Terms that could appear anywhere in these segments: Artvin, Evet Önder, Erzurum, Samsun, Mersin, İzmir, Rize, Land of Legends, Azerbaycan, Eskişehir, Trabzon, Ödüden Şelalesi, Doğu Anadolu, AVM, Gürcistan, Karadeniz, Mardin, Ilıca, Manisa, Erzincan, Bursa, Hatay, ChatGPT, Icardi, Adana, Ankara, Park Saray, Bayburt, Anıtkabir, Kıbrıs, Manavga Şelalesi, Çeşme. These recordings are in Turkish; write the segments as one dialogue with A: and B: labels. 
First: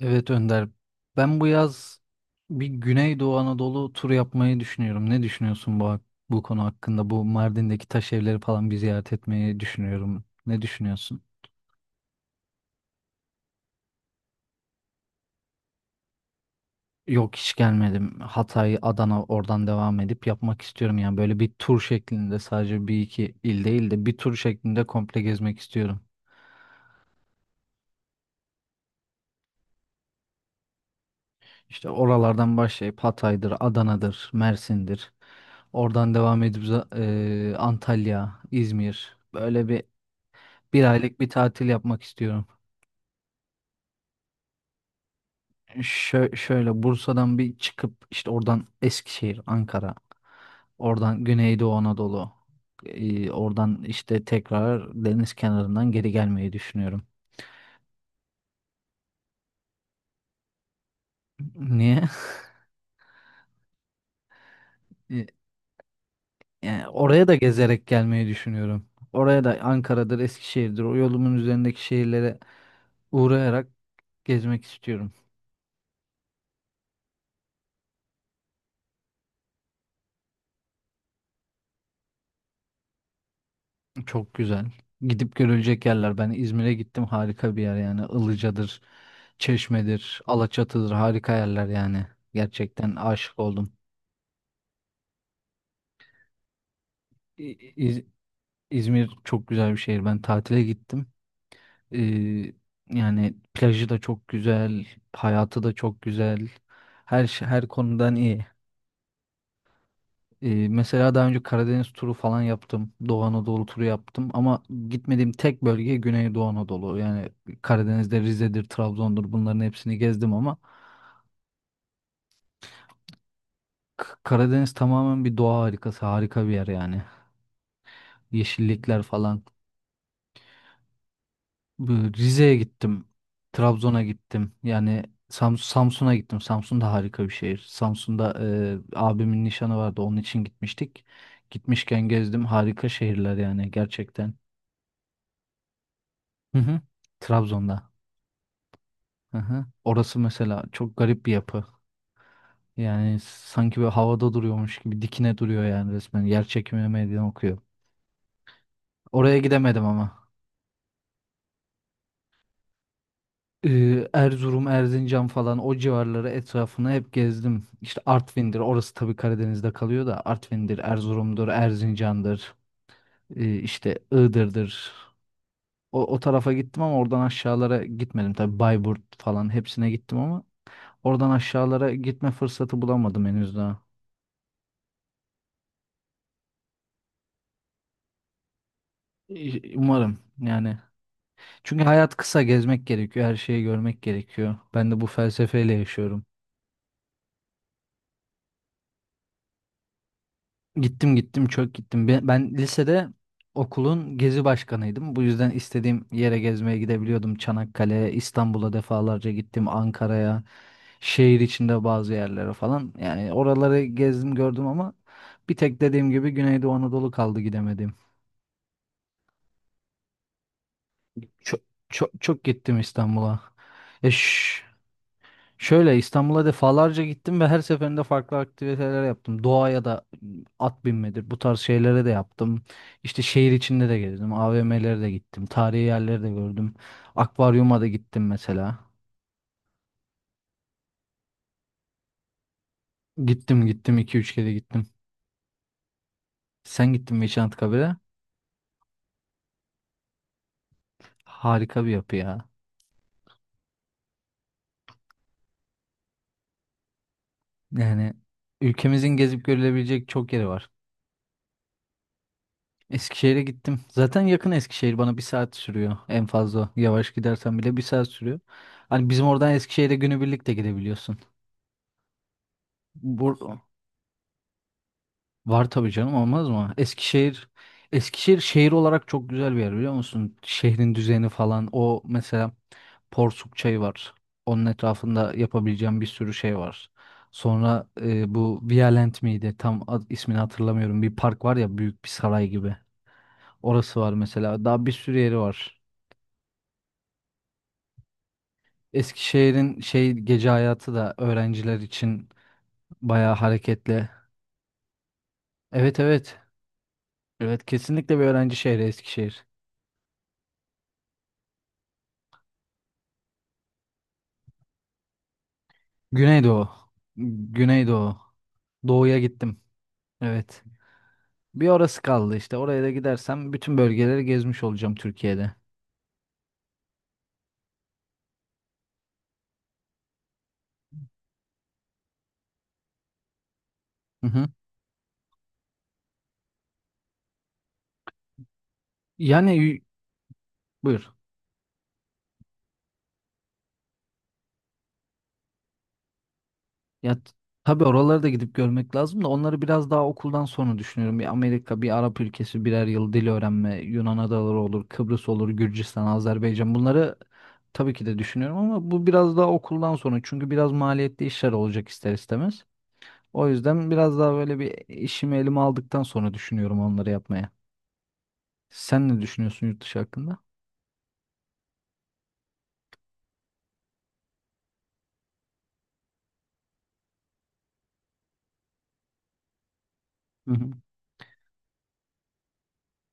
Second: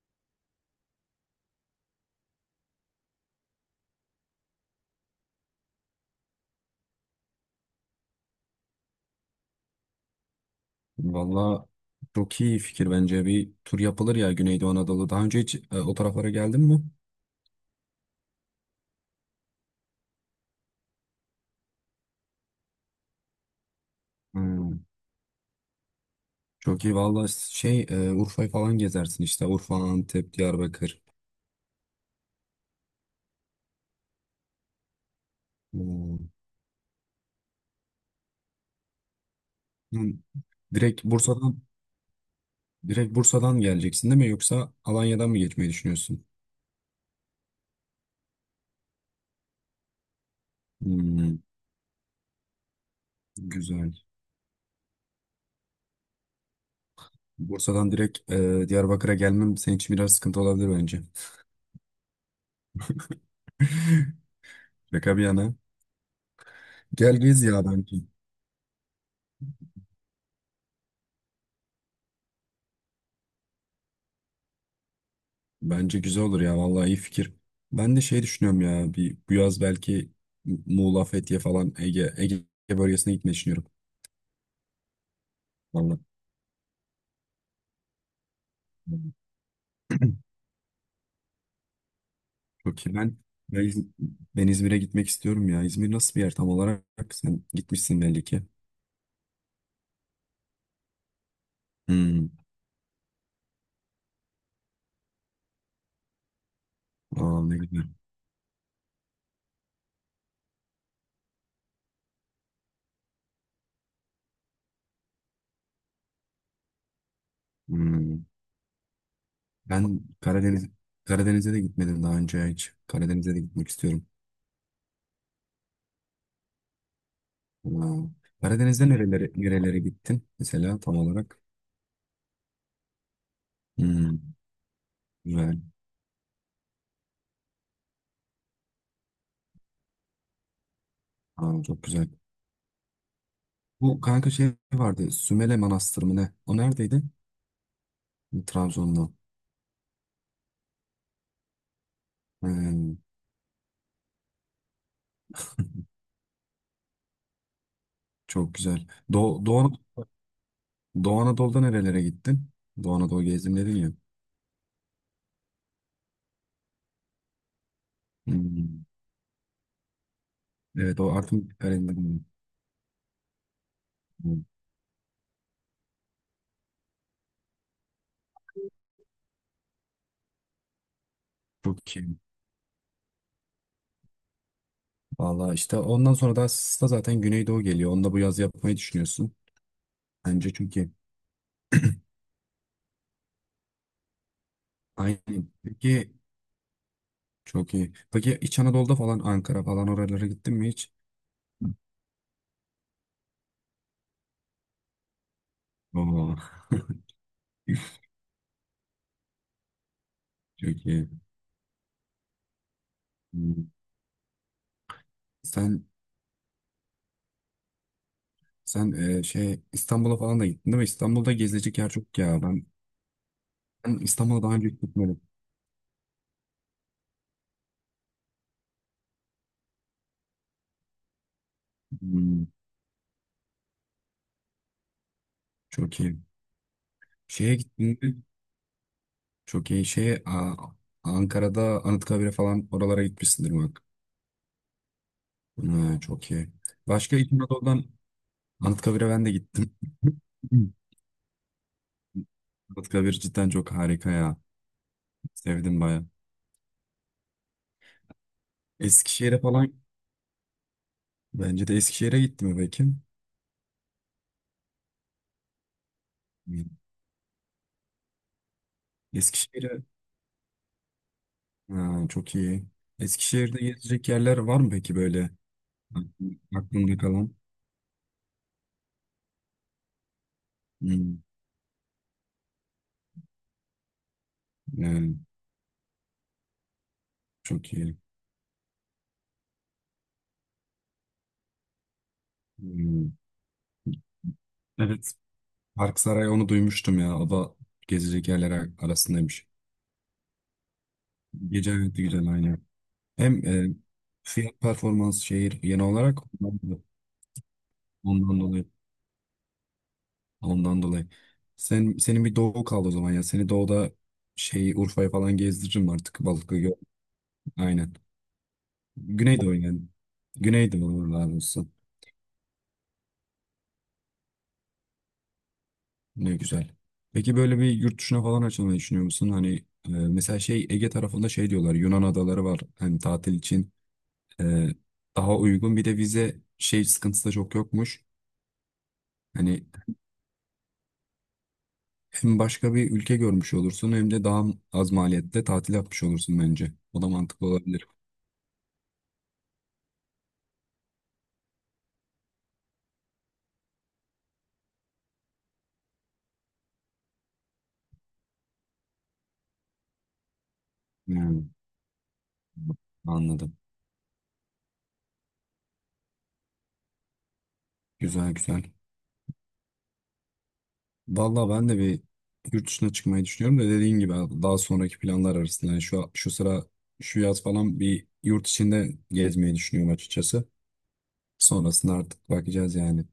A: Evet Önder. Ben bu yaz bir Güneydoğu Anadolu turu yapmayı düşünüyorum. Ne düşünüyorsun bu bu konu hakkında? Bu Mardin'deki taş evleri falan bir ziyaret etmeyi düşünüyorum. Ne düşünüyorsun?
B: Valla, çok iyi fikir bence bir tur yapılır ya Güneydoğu Anadolu. Daha önce hiç o taraflara geldin mi?
A: Yok hiç gelmedim. Hatay, Adana oradan devam edip yapmak istiyorum. Yani böyle bir tur şeklinde sadece bir iki il değil de bir tur şeklinde
B: Hmm.
A: komple gezmek istiyorum.
B: Çok iyi valla. Urfa'yı falan gezersin işte. Urfa, Antep, Diyarbakır.
A: İşte oralardan başlayıp Hatay'dır, Adana'dır, Mersin'dir. Oradan
B: Hmm.
A: devam edip Antalya, İzmir. Böyle bir
B: Hmm.
A: Bir
B: Direkt
A: aylık bir
B: Bursa'dan
A: tatil yapmak istiyorum.
B: direkt Bursa'dan geleceksin değil mi, yoksa Alanya'dan mı geçmeyi düşünüyorsun?
A: Şöyle Bursa'dan bir çıkıp işte oradan Eskişehir, Ankara, oradan
B: Hmm.
A: Güneydoğu Anadolu, oradan
B: Güzel.
A: işte tekrar deniz kenarından geri gelmeyi düşünüyorum.
B: Bursa'dan direkt Diyarbakır'a gelmem senin için biraz sıkıntı olabilir bence.
A: Niye?
B: Şaka bir
A: E,
B: yana.
A: Yani
B: Gel
A: oraya da
B: gez ya
A: gezerek
B: bence.
A: gelmeyi düşünüyorum. Oraya da Ankara'dır, Eskişehir'dir, o yolumun üzerindeki şehirlere uğrayarak gezmek istiyorum.
B: Bence güzel olur ya, vallahi iyi fikir. Ben de şey düşünüyorum ya, bir bu yaz belki Muğla, Fethiye falan Ege bölgesine gitmeyi düşünüyorum.
A: Çok güzel. Gidip görülecek
B: Vallahi
A: yerler. Ben İzmir'e gittim harika bir yer yani Ilıca'dır. Çeşme'dir, Alaçatı'dır harika yerler yani.
B: çok iyi.
A: Gerçekten aşık
B: Ben,
A: oldum.
B: İz- ben İzmir'e gitmek istiyorum ya. İzmir nasıl bir yer tam olarak? Sen
A: İ-
B: gitmişsin
A: İz-
B: belli ki.
A: İzmir çok güzel bir şehir. Ben tatile gittim. Ee,
B: Hmm.
A: yani plajı da çok güzel, hayatı da çok güzel.
B: Aa, ne
A: Her
B: güzel.
A: konudan iyi. Mesela daha önce Karadeniz turu falan yaptım. Doğu Anadolu turu yaptım ama gitmediğim tek bölge Güneydoğu Anadolu. Yani Karadeniz'de
B: Hmm.
A: Rize'dir, Trabzon'dur bunların hepsini
B: Ben
A: gezdim ama
B: Karadeniz Karadeniz'e de gitmedim daha önce hiç. Karadeniz'e de gitmek istiyorum.
A: Karadeniz tamamen bir doğa harikası, harika bir yer yani.
B: Aa. Karadeniz'de
A: Yeşillikler
B: nerelere
A: falan.
B: nerelere gittin mesela tam olarak?
A: Bu Rize'ye gittim. Trabzon'a
B: Hmm.
A: gittim. Yani
B: Güzel.
A: Samsun'a gittim. Samsun da harika bir şehir. Samsun'da abimin nişanı vardı. Onun için gitmiştik.
B: Aa, çok
A: Gitmişken
B: güzel.
A: gezdim. Harika şehirler yani
B: Bu kanka
A: gerçekten.
B: şey vardı, Sümele Manastırı mı ne? O
A: Hı hı.
B: neredeydi?
A: Trabzon'da.
B: Trabzon'da.
A: Hı hı. Orası mesela çok garip bir yapı.
B: Hmm,
A: Yani sanki böyle havada duruyormuş gibi dikine duruyor yani resmen. Yer çekimi meydan okuyor.
B: çok güzel.
A: Oraya
B: Doğu, Doğu,
A: gidemedim ama.
B: Doğu Anadolu'da nerelere gittin? Doğu Anadolu gezdim dedin ya.
A: Erzurum, Erzincan falan o civarları etrafını hep gezdim. İşte Artvin'dir,
B: Hmm.
A: orası tabii Karadeniz'de kalıyor da Artvin'dir,
B: Evet, o
A: Erzurum'dur,
B: Artvin Kalesi'nde.
A: Erzincan'dır, işte Iğdır'dır. O tarafa gittim ama oradan aşağılara gitmedim. Tabii Bayburt falan hepsine gittim ama oradan aşağılara
B: Çok iyi.
A: gitme fırsatı bulamadım henüz daha.
B: Valla, işte ondan sonra da aslında zaten Güneydoğu geliyor. Onu da bu yaz yapmayı düşünüyorsun.
A: Umarım
B: Bence
A: yani.
B: çünkü.
A: Çünkü hayat kısa, gezmek gerekiyor, her şeyi görmek gerekiyor. Ben de bu
B: Aynen.
A: felsefeyle
B: Peki,
A: yaşıyorum.
B: çok iyi. Peki İç Anadolu'da falan, Ankara falan, oralara gittin mi hiç?
A: Gittim gittim çok gittim. Ben lisede okulun gezi başkanıydım. Bu yüzden istediğim
B: Oo.
A: yere gezmeye gidebiliyordum. Çanakkale'ye, İstanbul'a defalarca gittim. Ankara'ya,
B: Çok iyi.
A: şehir içinde bazı yerlere falan. Yani
B: Hmm.
A: oraları gezdim gördüm ama bir tek
B: Sen
A: dediğim gibi Güneydoğu Anadolu kaldı gidemedim.
B: Sen İstanbul'a falan da gittin değil mi? İstanbul'da
A: Çok
B: gezilecek yer
A: çok,
B: çok ya.
A: çok
B: Ben,
A: gittim İstanbul'a.
B: ben
A: Ya
B: İstanbul'a daha önce hiç gitmedim.
A: Şöyle İstanbul'a defalarca gittim ve her seferinde farklı aktiviteler yaptım. Doğaya da at binmedir bu tarz şeylere de
B: Hmm,
A: yaptım. İşte şehir içinde de gezdim. AVM'lere de gittim. Tarihi
B: çok iyi.
A: yerleri de gördüm.
B: Şeye
A: Akvaryuma da
B: gittin mi?
A: gittim mesela.
B: Çok iyi. Ankara'da Anıtkabir'e falan oralara gitmişsindir
A: Gittim
B: bak.
A: gittim iki üç kere gittim.
B: Ha, çok iyi.
A: Sen gittin
B: Başka
A: mi
B: İç
A: hiç
B: Anadolu'dan
A: Anıtkabir'e?
B: Anıtkabir'e ben de gittim.
A: Harika bir yapı ya.
B: Anıtkabir cidden çok harika ya. Sevdim baya.
A: Yani ülkemizin
B: Eskişehir'e
A: gezip
B: falan,
A: görülebilecek çok yeri var.
B: bence de Eskişehir'e gitti mi peki?
A: Eskişehir'e gittim. Zaten yakın Eskişehir bana bir saat sürüyor en
B: Hmm.
A: fazla. Yavaş gidersen bile bir saat sürüyor. Hani bizim oradan
B: Eskişehir'e,
A: Eskişehir'e günübirlik de gidebiliyorsun.
B: ha, çok iyi.
A: Bur
B: Eskişehir'de gezecek yerler var mı peki böyle?
A: Var tabii canım olmaz mı?
B: Aklımda kalan.
A: Eskişehir şehir olarak çok güzel bir yer biliyor musun? Şehrin
B: Hmm,
A: düzeni falan o mesela Porsuk Çayı var. Onun
B: yani
A: etrafında yapabileceğim bir sürü şey var.
B: çok
A: Sonra
B: iyi.
A: bu Violent miydi? Tam ismini hatırlamıyorum. Bir park var ya büyük bir saray gibi.
B: Hmm.
A: Orası var mesela. Daha bir
B: Evet.
A: sürü yeri var.
B: Park Saray, onu duymuştum ya. O da gezecek yerler arasındaymış.
A: Eskişehir'in şey gece hayatı da
B: Gece
A: öğrenciler
B: hayatı güzel
A: için
B: aynı.
A: bayağı
B: Hem
A: hareketli.
B: fiyat performans şehir yeni
A: Evet
B: olarak
A: evet. Evet kesinlikle bir
B: ondan
A: öğrenci
B: dolayı.
A: şehri Eskişehir.
B: Ondan dolayı. Senin bir doğu kaldı o zaman ya. Seni doğuda şey Urfa'ya falan gezdiririm artık. Balıklı.
A: Güneydoğu.
B: Aynen.
A: Güneydoğu. Doğuya
B: Güneydoğu
A: gittim.
B: yani.
A: Evet.
B: Güneydoğu olurlar.
A: Bir orası kaldı işte. Oraya da gidersem bütün bölgeleri gezmiş olacağım Türkiye'de.
B: Ne güzel. Peki böyle bir yurt dışına falan açılmayı düşünüyor musun? Hani mesela şey Ege tarafında şey diyorlar, Yunan adaları var hani tatil için
A: Hı hı.
B: e, daha uygun, bir de vize şey sıkıntısı da çok yokmuş.
A: Yani
B: Hani
A: buyur.
B: hem başka bir ülke görmüş olursun hem de daha az maliyette tatil yapmış olursun bence. O da
A: Ya t-
B: mantıklı
A: tabii
B: olabilir.
A: oraları da gidip görmek lazım da onları biraz daha okuldan sonra düşünüyorum. Bir Amerika, bir Arap ülkesi birer yıl dil öğrenme, Yunan adaları olur, Kıbrıs olur, Gürcistan, Azerbaycan bunları tabii ki de düşünüyorum ama bu biraz daha okuldan sonra çünkü biraz maliyetli
B: Hmm,
A: işler olacak ister istemez. O
B: anladım.
A: yüzden biraz daha böyle bir işimi elime aldıktan sonra düşünüyorum onları yapmaya.
B: Güzel güzel.
A: Sen ne düşünüyorsun yurt dışı hakkında?
B: Vallahi ben de bir yurt dışına çıkmayı düşünüyorum da dediğin gibi abi, daha sonraki planlar arasında. Yani şu sıra, şu yaz falan bir yurt içinde gezmeyi düşünüyorum açıkçası.
A: Hı hı.
B: Sonrasında artık bakacağız yani.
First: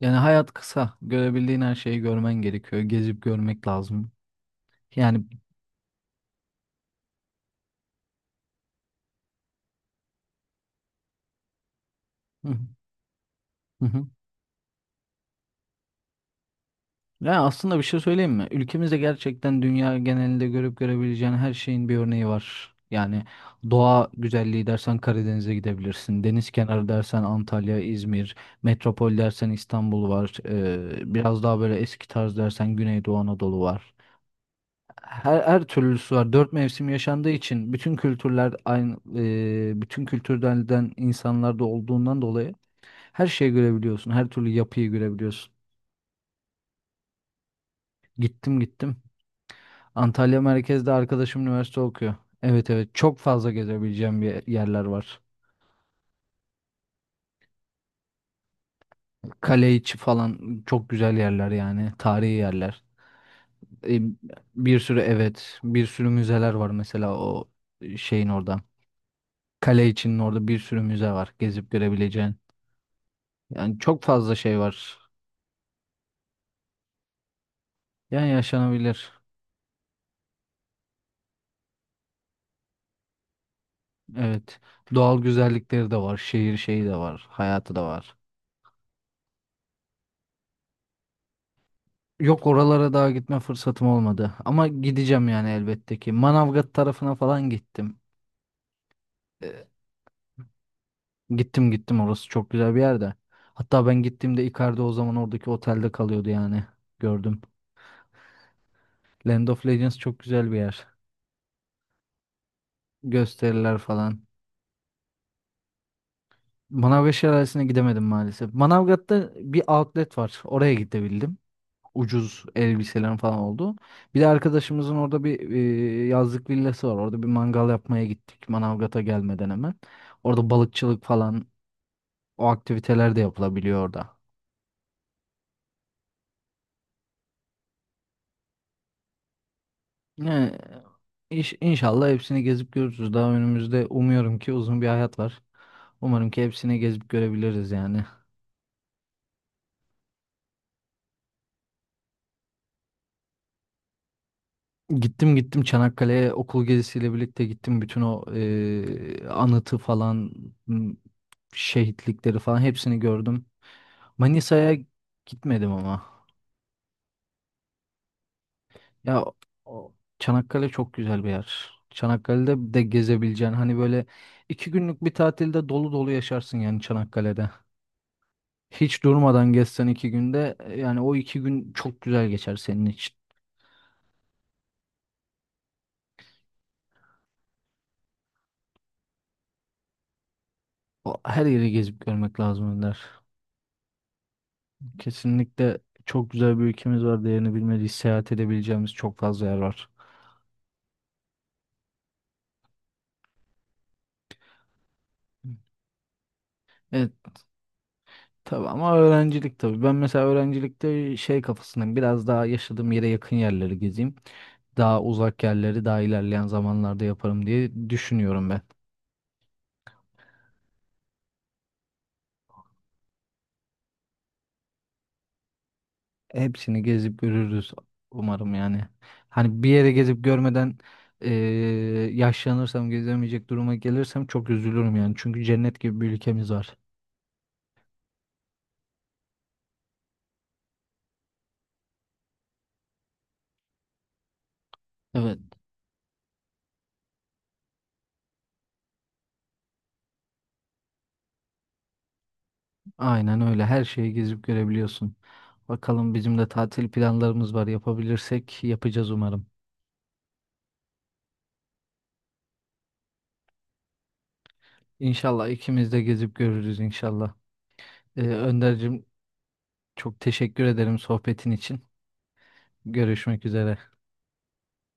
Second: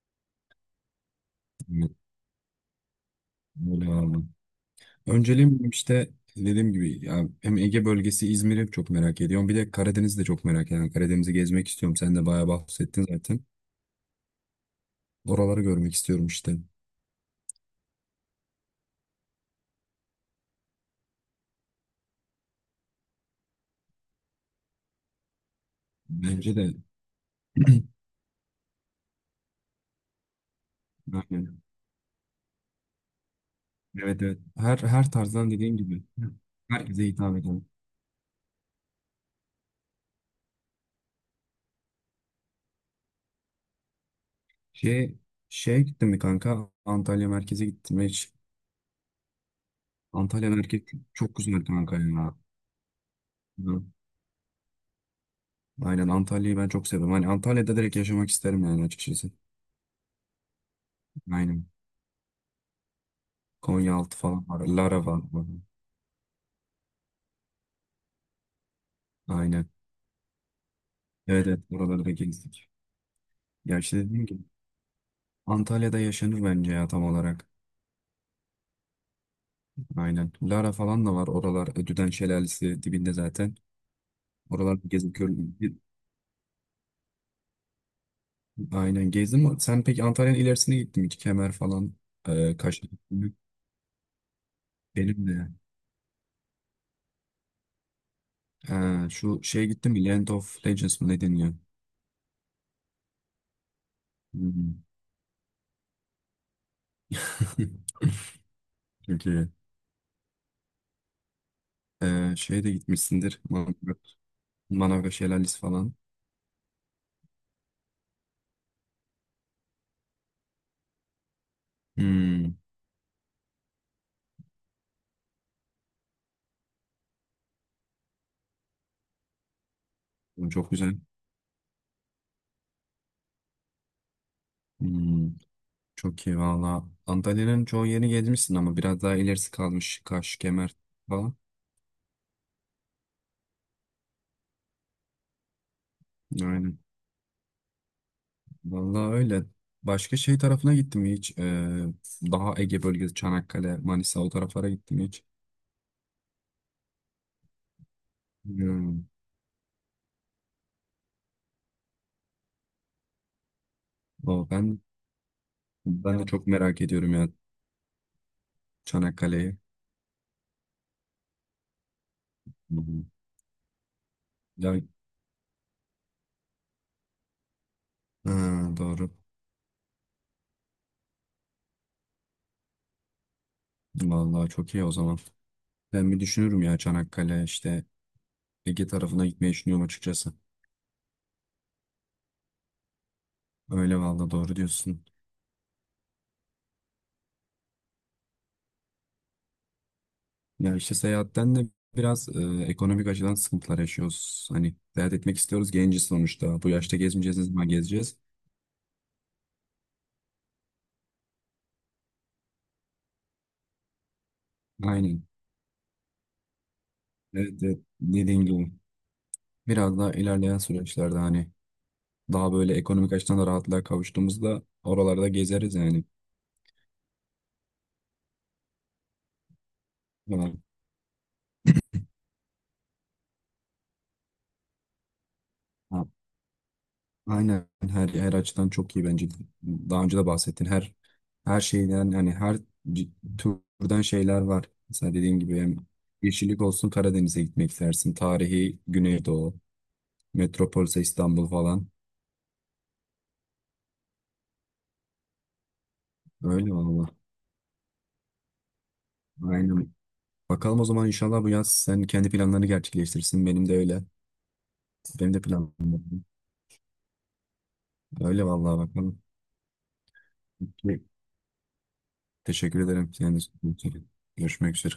A: Yani hayat kısa. Görebildiğin her şeyi görmen gerekiyor. Gezip görmek
B: Böyle var
A: lazım.
B: mı?
A: Yani
B: Önceliğim işte, dediğim gibi ya, hem Ege bölgesi, İzmir'i çok merak ediyorum. Bir de Karadeniz'i de çok merak ediyorum. Yani Karadeniz'i gezmek istiyorum. Sen de
A: Hı
B: bayağı
A: hı.
B: bahsettin zaten.
A: Hı hı.
B: Oraları görmek istiyorum işte.
A: Ya aslında bir şey söyleyeyim mi? Ülkemizde gerçekten dünya genelinde görüp görebileceğin her şeyin bir örneği var. Yani doğa güzelliği dersen Karadeniz'e gidebilirsin. Deniz
B: Bence de.
A: kenarı dersen Antalya, İzmir. Metropol dersen İstanbul var. Biraz daha
B: Aynen.
A: böyle eski tarz dersen Güneydoğu Anadolu var.
B: Evet evet. Her
A: Her,
B: tarzdan,
A: her
B: dediğim gibi,
A: türlüsü var. Dört mevsim
B: herkese
A: yaşandığı
B: hitap eden.
A: için bütün kültürler aynı, bütün kültürlerden insanlar da olduğundan dolayı her şeyi görebiliyorsun. Her türlü yapıyı
B: Şey,
A: görebiliyorsun.
B: şeye gittin mi kanka? Antalya merkeze gittim ve hiç.
A: Gittim gittim. Antalya
B: Antalya merkez
A: merkezde
B: çok
A: arkadaşım
B: güzel
A: üniversite
B: kanka
A: okuyor.
B: ya.
A: Evet evet çok fazla
B: Hı.
A: gezebileceğim bir yerler var.
B: Aynen, Antalya'yı ben çok seviyorum. Hani Antalya'da direkt yaşamak isterim yani açıkçası.
A: Kale içi falan çok güzel yerler
B: Aynen.
A: yani tarihi yerler. E,
B: Konyaaltı falan var.
A: bir sürü
B: Lara var.
A: evet bir sürü müzeler var mesela o şeyin orada.
B: Aynen.
A: Kale içinin orada bir sürü müze var
B: Evet evet,
A: gezip
B: oraları da
A: görebileceğin.
B: gezdik. Ya
A: Yani
B: işte
A: çok
B: dediğim
A: fazla
B: gibi,
A: şey var.
B: Antalya'da yaşanır bence ya tam olarak.
A: Yani yaşanabilir.
B: Aynen. Lara falan da var. Oralar Ödüden Şelalesi dibinde zaten.
A: Evet.
B: Oralar gezip
A: Doğal
B: gör.
A: güzellikleri de var. Şehir şeyi de var. Hayatı da var.
B: Aynen, gezdim. Sen peki Antalya'nın ilerisine gittin mi hiç? Kemer falan.
A: Yok
B: E, Kaş.
A: oralara daha gitme fırsatım olmadı. Ama
B: Benim
A: gideceğim
B: de.
A: yani elbette ki. Manavgat tarafına falan gittim.
B: Şu
A: Ee,
B: şeye gittim mi, Land of Legends mı ne deniyor?
A: gittim gittim orası çok güzel bir yerde. Hatta ben gittiğimde Icardi
B: Hmm.
A: o zaman oradaki otelde kalıyordu yani. Gördüm.
B: Çok
A: Land
B: iyi.
A: of Legends çok güzel bir yer.
B: Şeye de gitmişsindir.
A: Gösteriler falan.
B: Manavga Şelalesi falan.
A: Manavgat Şelalesi'ne gidemedim maalesef. Manavgat'ta bir outlet var. Oraya gidebildim. Ucuz
B: Hmm.
A: elbiselerin falan oldu. Bir de arkadaşımızın orada bir yazlık villası var. Orada bir mangal yapmaya gittik Manavgat'a gelmeden hemen. Orada
B: Bu çok güzel.
A: balıkçılık falan o aktiviteler de yapılabiliyor orada.
B: Hmm. Çok iyi valla. Antalya'nın çoğu yerini gezmişsin ama biraz daha ilerisi kalmış. Kaş,
A: Yani
B: Kemer falan.
A: inşallah hepsini gezip görürüz. Daha önümüzde umuyorum ki uzun bir hayat var. Umarım ki hepsini
B: Aynen.
A: gezip görebiliriz yani.
B: Valla öyle. Başka şey tarafına gittim mi hiç? Daha Ege bölgesi, Çanakkale, Manisa, o taraflara gittim mi hiç?
A: Gittim gittim Çanakkale'ye okul gezisiyle birlikte gittim. Bütün o
B: Hmm.
A: anıtı falan m, şehitlikleri falan hepsini gördüm.
B: O,
A: Manisa'ya
B: ben
A: gitmedim ama.
B: ben de çok merak ediyorum ya.
A: Ya
B: Çanakkale'yi.
A: Çanakkale çok güzel bir yer. Çanakkale'de
B: Hı
A: de
B: hı.
A: gezebileceğin hani böyle iki
B: Ya,
A: günlük bir tatilde dolu dolu yaşarsın yani Çanakkale'de.
B: ha,
A: Hiç
B: doğru.
A: durmadan gezsen iki günde yani o iki gün çok güzel geçer senin için.
B: Vallahi çok iyi o zaman. Ben bir düşünürüm ya, Çanakkale işte Ege tarafına gitmeyi düşünüyorum açıkçası.
A: Her yeri gezip görmek lazım Önder.
B: Öyle, vallahi doğru diyorsun.
A: Kesinlikle çok güzel bir ülkemiz var. Değerini bilmediği seyahat edebileceğimiz çok fazla yer var.
B: Ya işte seyahatten de biraz ekonomik açıdan sıkıntılar yaşıyoruz. Hani seyahat etmek istiyoruz, genciz sonuçta. Bu yaşta
A: Evet.
B: gezmeyeceğiz ne zaman gezeceğiz?
A: Tabii ama öğrencilik tabii. Ben mesela öğrencilikte şey kafasındayım. Biraz daha yaşadığım yere yakın yerleri gezeyim. Daha
B: Aynen.
A: uzak yerleri daha ilerleyen zamanlarda yaparım
B: Evet, evet.
A: diye
B: Dediğin
A: düşünüyorum ben.
B: gibi. Biraz daha ilerleyen süreçlerde hani daha böyle ekonomik açıdan da rahatlığa kavuştuğumuzda oralarda gezeriz yani.
A: Hepsini gezip görürüz umarım yani. Hani bir yere gezip
B: Falan.
A: görmeden eee, yaşlanırsam gezemeyecek duruma gelirsem çok üzülürüm yani. Çünkü cennet gibi bir ülkemiz var.
B: Aynen, her açıdan çok iyi bence. Daha önce de bahsettin. Her şeyden, hani, her c- türden şeyler var. Mesela
A: Evet,
B: dediğin gibi, hem yeşillik olsun Karadeniz'e gitmek istersin. Tarihi Güneydoğu, metropolse İstanbul falan.
A: aynen öyle. Her şeyi gezip görebiliyorsun. Bakalım bizim de
B: Öyle
A: tatil
B: valla.
A: planlarımız var. Yapabilirsek yapacağız umarım.
B: Aynen. Bakalım, o zaman inşallah bu yaz sen kendi planlarını gerçekleştirsin. Benim de öyle. Benim de
A: İnşallah
B: planım.
A: ikimiz
B: var.
A: de gezip görürüz inşallah.
B: Öyle vallahi,
A: Önder'cim
B: bakalım.
A: çok teşekkür ederim sohbetin için.
B: Teşekkür ederim. Yani
A: Görüşmek üzere.
B: görüşmek üzere.